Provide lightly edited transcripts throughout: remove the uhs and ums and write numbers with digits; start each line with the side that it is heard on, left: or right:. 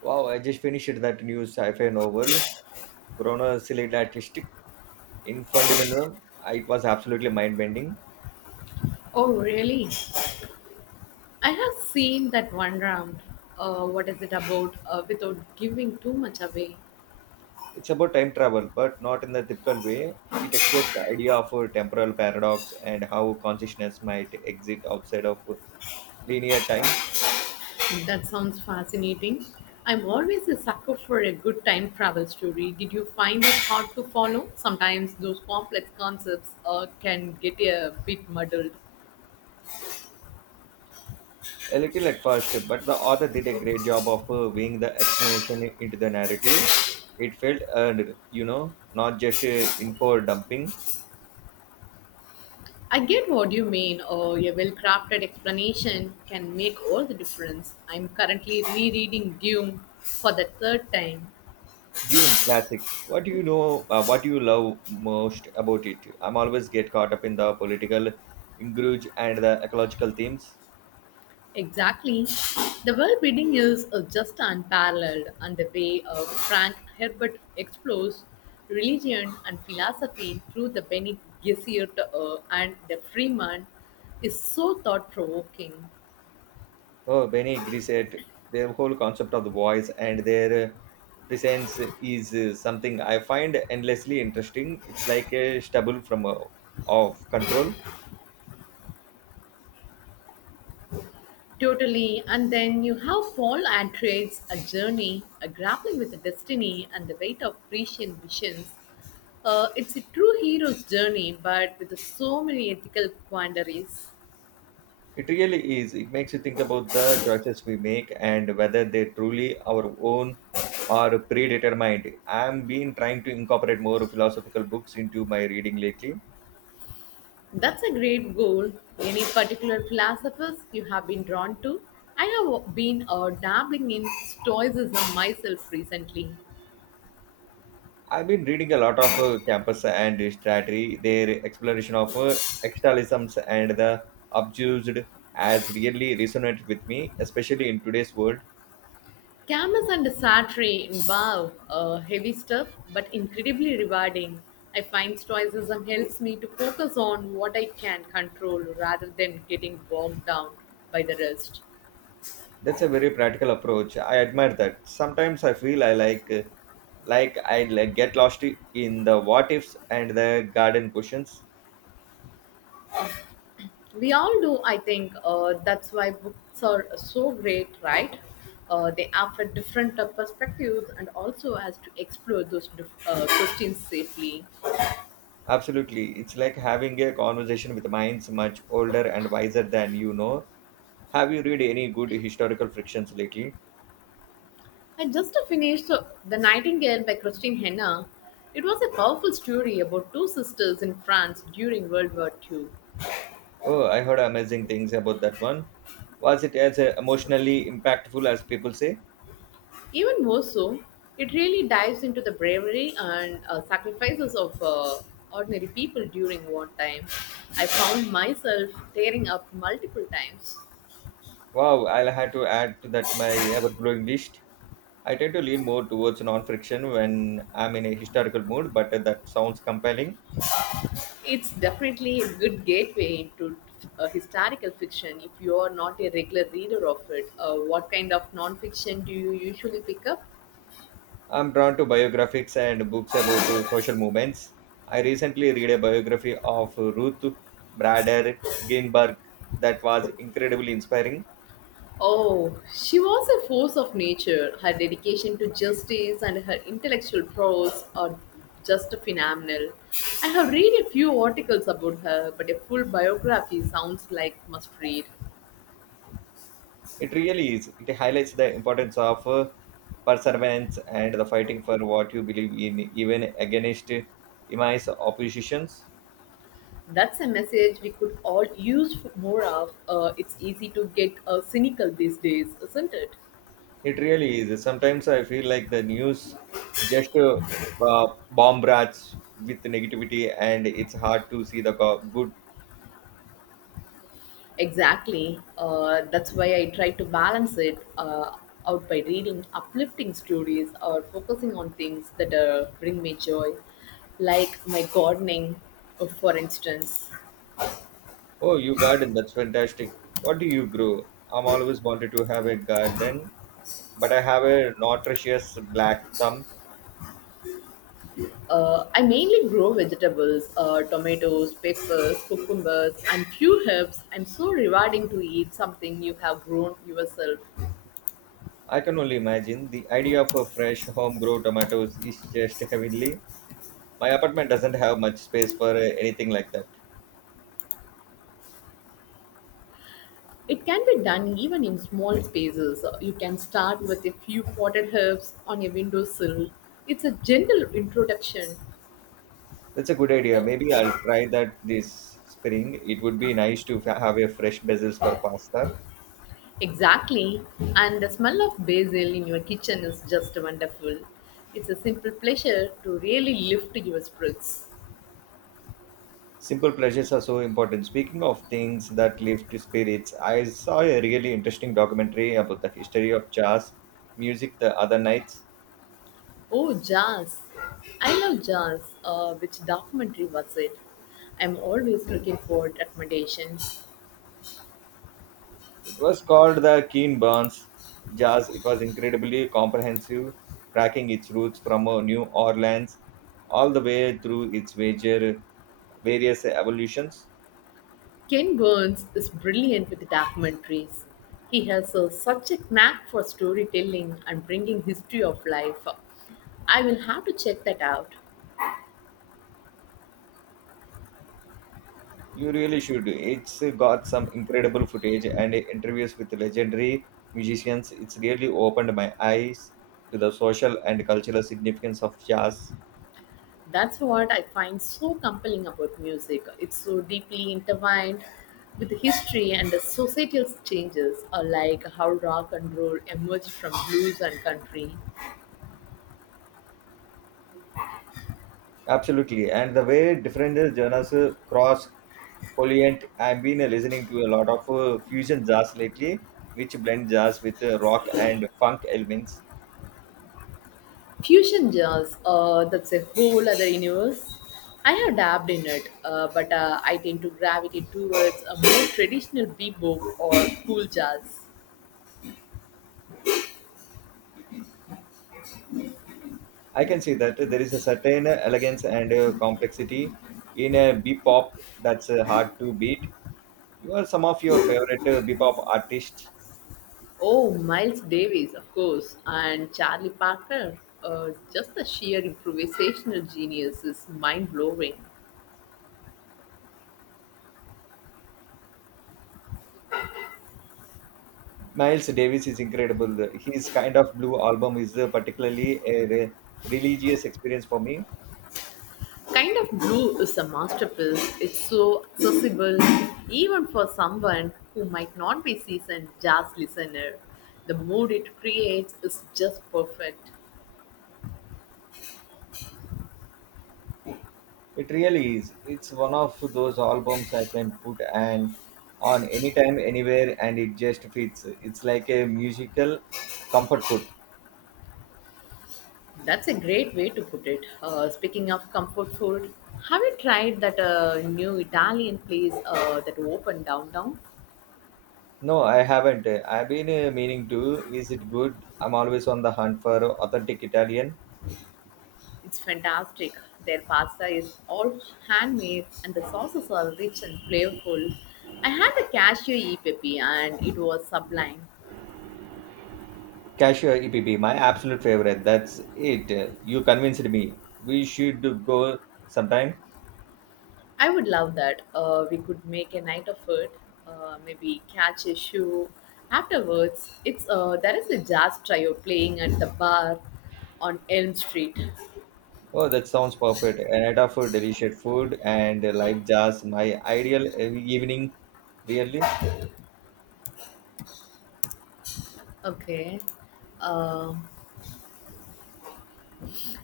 right: Wow, I just finished that new sci-fi novel, Chronosilid Artistic, in Fundamental. It was absolutely mind-bending.
left: Oh, really? I have seen that one round. What is it about without giving too much away?
right: It's about time travel, but not in the typical way. It explores the idea of a temporal paradox and how consciousness might exist outside of linear time.
left: That sounds fascinating. I'm always a sucker for a good time travel story. Did you find it hard to follow? Sometimes those complex concepts can get a bit muddled.
right: A little at first, but the author did a great job of weaving the explanation into the narrative. It felt earned, you know, not just info dumping.
left: I get what you mean. A well crafted explanation can make all the difference. I'm currently rereading Dune for the third time.
right: Dune classic. What do you know? What do you love most about it? I'm always get caught up in the political ingrudge and the ecological themes.
left: Exactly. The world building is just unparalleled, and the way Frank Herbert explores religion and philosophy through the Bene Gesserit and the Freeman is so thought provoking.
right: Oh, Benny Grisette, their whole concept of the voice and their presence is something I find endlessly interesting. It's like a stubble from of control.
left: Totally. And then you have Paul Atreides, a journey, a grappling with the destiny and the weight of Grecian visions. It's a true hero's journey, but with so many ethical quandaries.
right: It really is. It makes you think about the choices we make and whether they're truly our own or predetermined. I've been trying to incorporate more philosophical books into my reading lately.
left: That's a great goal. Any particular philosophers you have been drawn to? I have been dabbling in Stoicism myself recently.
right: I've been reading a lot of Campus and Strategy, their exploration of externalisms and the abused has really resonated with me, especially in today's world.
left: Camus and Sartre involve heavy stuff, but incredibly rewarding. I find Stoicism helps me to focus on what I can control rather than getting bogged down by the rest.
right: That's a very practical approach. I admire that. Sometimes I feel I like I like get lost in the what ifs and the garden questions.
left: We all do, I think. That's why books are so great, right? They offer different perspectives and also has to explore those questions safely.
right: Absolutely, it's like having a conversation with minds much older and wiser than you know. Have you read any good historical frictions lately?
left: I just finished the Nightingale by Christine Henna. It was a powerful story about two sisters in France during World War Two.
right: Oh, I heard amazing things about that one. Was it as emotionally impactful as people say?
left: Even more so, it really dives into the bravery and sacrifices of ordinary people during wartime. I found myself tearing up multiple times.
right: Wow, I'll have to add to that my ever-growing list. I tend to lean more towards non-friction when I'm in a historical mood, but that sounds compelling.
left: It's definitely a good gateway into historical fiction if you are not a regular reader of it. What kind of nonfiction do you usually pick up?
right: I'm drawn to biographies and books about social movements. I recently read a biography of Ruth Bader Ginsburg that was incredibly inspiring.
left: Oh, she was a force of nature. Her dedication to justice and her intellectual prose are just phenomenal. I have read a few articles about her, but a full biography sounds like must read.
right: It really is. It highlights the importance of perseverance and the fighting for what you believe in, even against immense oppositions.
left: That's a message we could all use more of. It's easy to get cynical these days, isn't it?
right: It really is. Sometimes I feel like the news just bombards with negativity, and it's hard to see the good.
left: Exactly. That's why I try to balance it out by reading uplifting stories or focusing on things that bring me joy, like my gardening, for instance.
right: Oh, you garden, that's fantastic. What do you grow? I'm always wanted to have a garden, but I have a nutritious black thumb.
left: I mainly grow vegetables, tomatoes, peppers, cucumbers, and few herbs. I'm so rewarding to eat something you have grown yourself.
right: I can only imagine the idea of a fresh homegrown tomatoes is just heavenly. My apartment doesn't have much space for anything like that.
left: It can be done even in small spaces. You can start with a few potted herbs on a windowsill. It's a gentle introduction.
right: That's a good idea. Maybe I'll try that this spring. It would be nice to have a fresh basil for pasta.
left: Exactly. And the smell of basil in your kitchen is just wonderful. It's a simple pleasure to really lift your spirits.
right: Simple pleasures are so important. Speaking of things that lift spirits, I saw a really interesting documentary about the history of jazz music the other nights.
left: Oh, jazz. I love jazz. Which documentary was it? I'm always looking for recommendations.
right: It was called the Keen Burns Jazz. It was incredibly comprehensive, tracking its roots from New Orleans all the way through its major various evolutions.
left: Ken Burns is brilliant with documentaries. He has a, such a knack for storytelling and bringing history of life. I will have to check that out.
right: You really should. It's got some incredible footage and interviews with legendary musicians. It's really opened my eyes to the social and cultural significance of jazz.
left: That's what I find so compelling about music. It's so deeply intertwined with history and the societal changes, like how rock and roll emerged from blues and country.
right: Absolutely. And the way different genres cross polient. I've been listening to a lot of fusion jazz lately, which blend jazz with rock and funk elements.
left: Fusion jazz, that's a whole other universe. I have dabbed in it, but I tend to gravitate towards a more traditional bebop or cool jazz.
right: I can see that there is a certain elegance and complexity in a bebop that's hard to beat. You are some of your favorite bebop artists.
left: Oh, Miles Davis, of course, and Charlie Parker. Just the sheer improvisational genius is mind blowing.
right: Miles Davis is incredible. His kind of blue album is particularly a religious experience for me.
left: Kind of Blue is a masterpiece. It's so accessible, even for someone who might not be seasoned jazz listener. The mood it creates is just perfect.
right: It really is. It's one of those albums I can put and on anytime, anywhere, and it just fits. It's like a musical comfort food.
left: That's a great way to put it. Speaking of comfort food, have you tried that new Italian place that opened downtown?
right: No, I haven't. I've been meaning to. Is it good? I'm always on the hunt for authentic Italian.
left: It's fantastic. Their pasta is all handmade and the sauces are rich and flavorful. I had the cashew e pepe and it was sublime.
right: Cashier EPP, my absolute favorite. That's it. You convinced me. We should go sometime.
left: I would love that. We could make a night of it. Maybe catch a show afterwards. It's There is a jazz trio playing at the bar on Elm Street.
right: Oh, that sounds perfect. A night of delicious food and live jazz. My ideal evening, really.
left: Okay. Uh,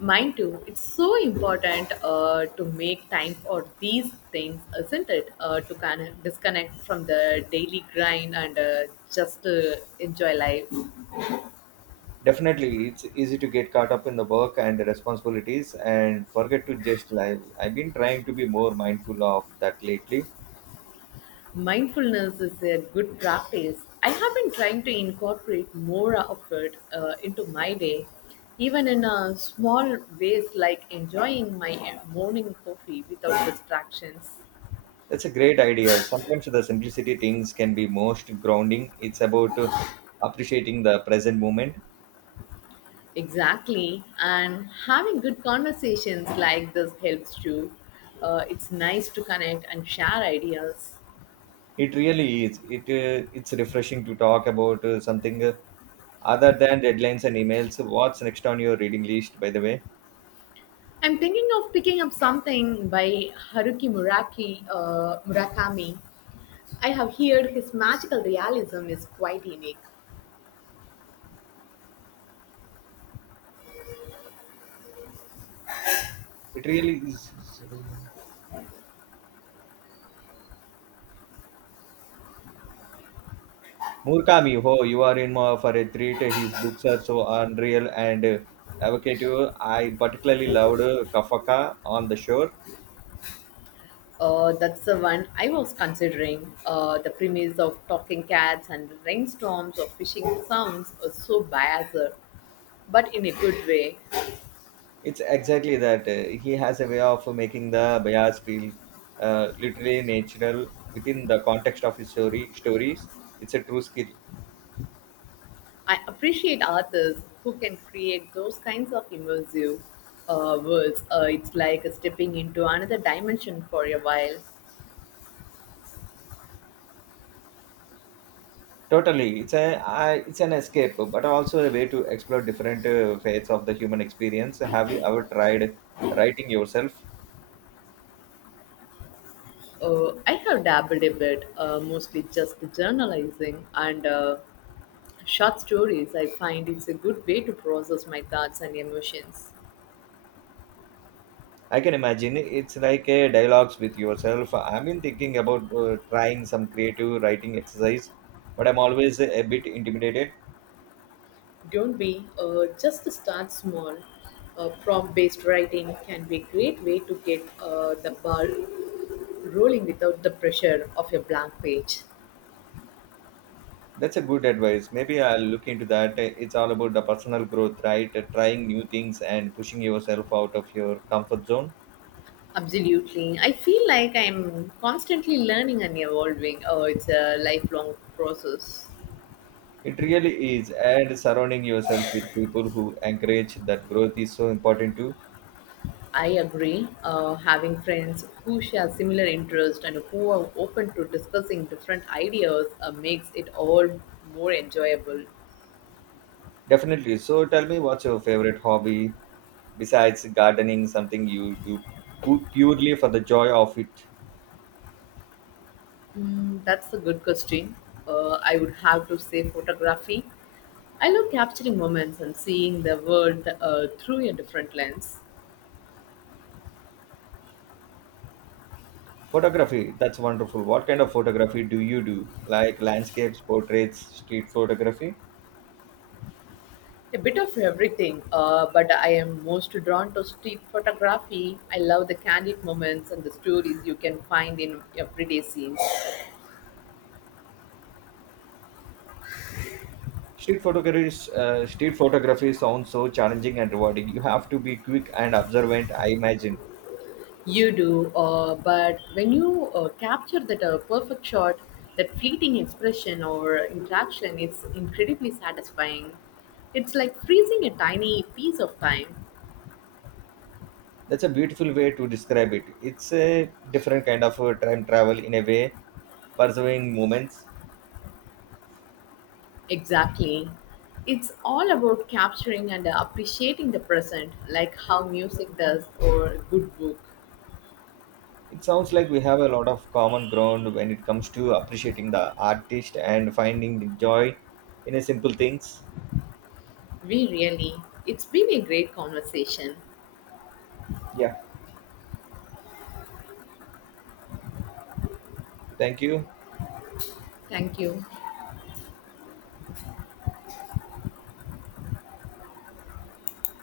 left: Mine too. It's so important to make time for these things, isn't it? To kind of disconnect from the daily grind and just enjoy life.
right: Definitely, it's easy to get caught up in the work and the responsibilities and forget to just live. I've been trying to be more mindful of that lately.
left: Mindfulness is a good practice. I have been trying to incorporate more of it into my day, even in small ways like enjoying my morning coffee without distractions.
right: That's a great idea. Sometimes the simplicity things can be most grounding. It's about appreciating the present moment.
left: Exactly. And having good conversations like this helps too. It's nice to connect and share ideas.
right: It really is. It's refreshing to talk about something other than deadlines and emails. What's next on your reading list, by the way?
left: I'm thinking of picking up something by Murakami. I have heard his magical realism is quite unique.
right: It really is. Murakami, oh, you are in more for a treat. His books are so unreal and evocative. I particularly loved Kafka on the Shore.
left: That's the one I was considering. The premise of talking cats and rainstorms or fishing sounds are so biased, but in a good way.
right: It's exactly that. He has a way of making the bias feel literally natural within the context of his story stories. It's a true skill.
left: I appreciate authors who can create those kinds of immersive worlds. It's like stepping into another dimension for a while.
right: Totally, it's an escape, but also a way to explore different fates of the human experience. Have you ever tried writing yourself?
left: I have dabbled a bit, mostly just journalizing and short stories. I find it's a good way to process my thoughts and emotions.
right: I can imagine it's like a dialogues with yourself. I've been thinking about trying some creative writing exercise, but I'm always a bit intimidated.
left: Don't be, just to start small. Prompt based writing can be a great way to get the ball rolling without the pressure of a blank page.
right: That's a good advice. Maybe I'll look into that. It's all about the personal growth, right? Trying new things and pushing yourself out of your comfort zone.
left: Absolutely. I feel like I'm constantly learning and evolving. Oh, it's a lifelong process.
right: It really is. And surrounding yourself with people who encourage that growth is so important too.
left: I agree. Having friends who share similar interests and who are open to discussing different ideas makes it all more enjoyable.
right: Definitely. So tell me what's your favorite hobby besides gardening, something you do purely for the joy of it?
left: Mm, that's a good question. I would have to say photography. I love capturing moments and seeing the world through a different lens.
right: Photography. That's wonderful. What kind of photography do you do? Like landscapes, portraits, street photography?
left: A bit of everything, but I am most drawn to street photography. I love the candid moments and the stories you can find in everyday scenes.
right: Street photography sounds so challenging and rewarding. You have to be quick and observant, I imagine.
left: You do, but when you capture that perfect shot, that fleeting expression or interaction, it's incredibly satisfying. It's like freezing a tiny piece of time.
right: That's a beautiful way to describe it. It's a different kind of time travel in a way, pursuing moments.
left: Exactly. It's all about capturing and appreciating the present, like how music does or a good book.
right: It sounds like we have a lot of common ground when it comes to appreciating the artist and finding the joy in a simple things.
left: We really. It's been a great conversation.
right: Yeah, thank you.
left: Thank you.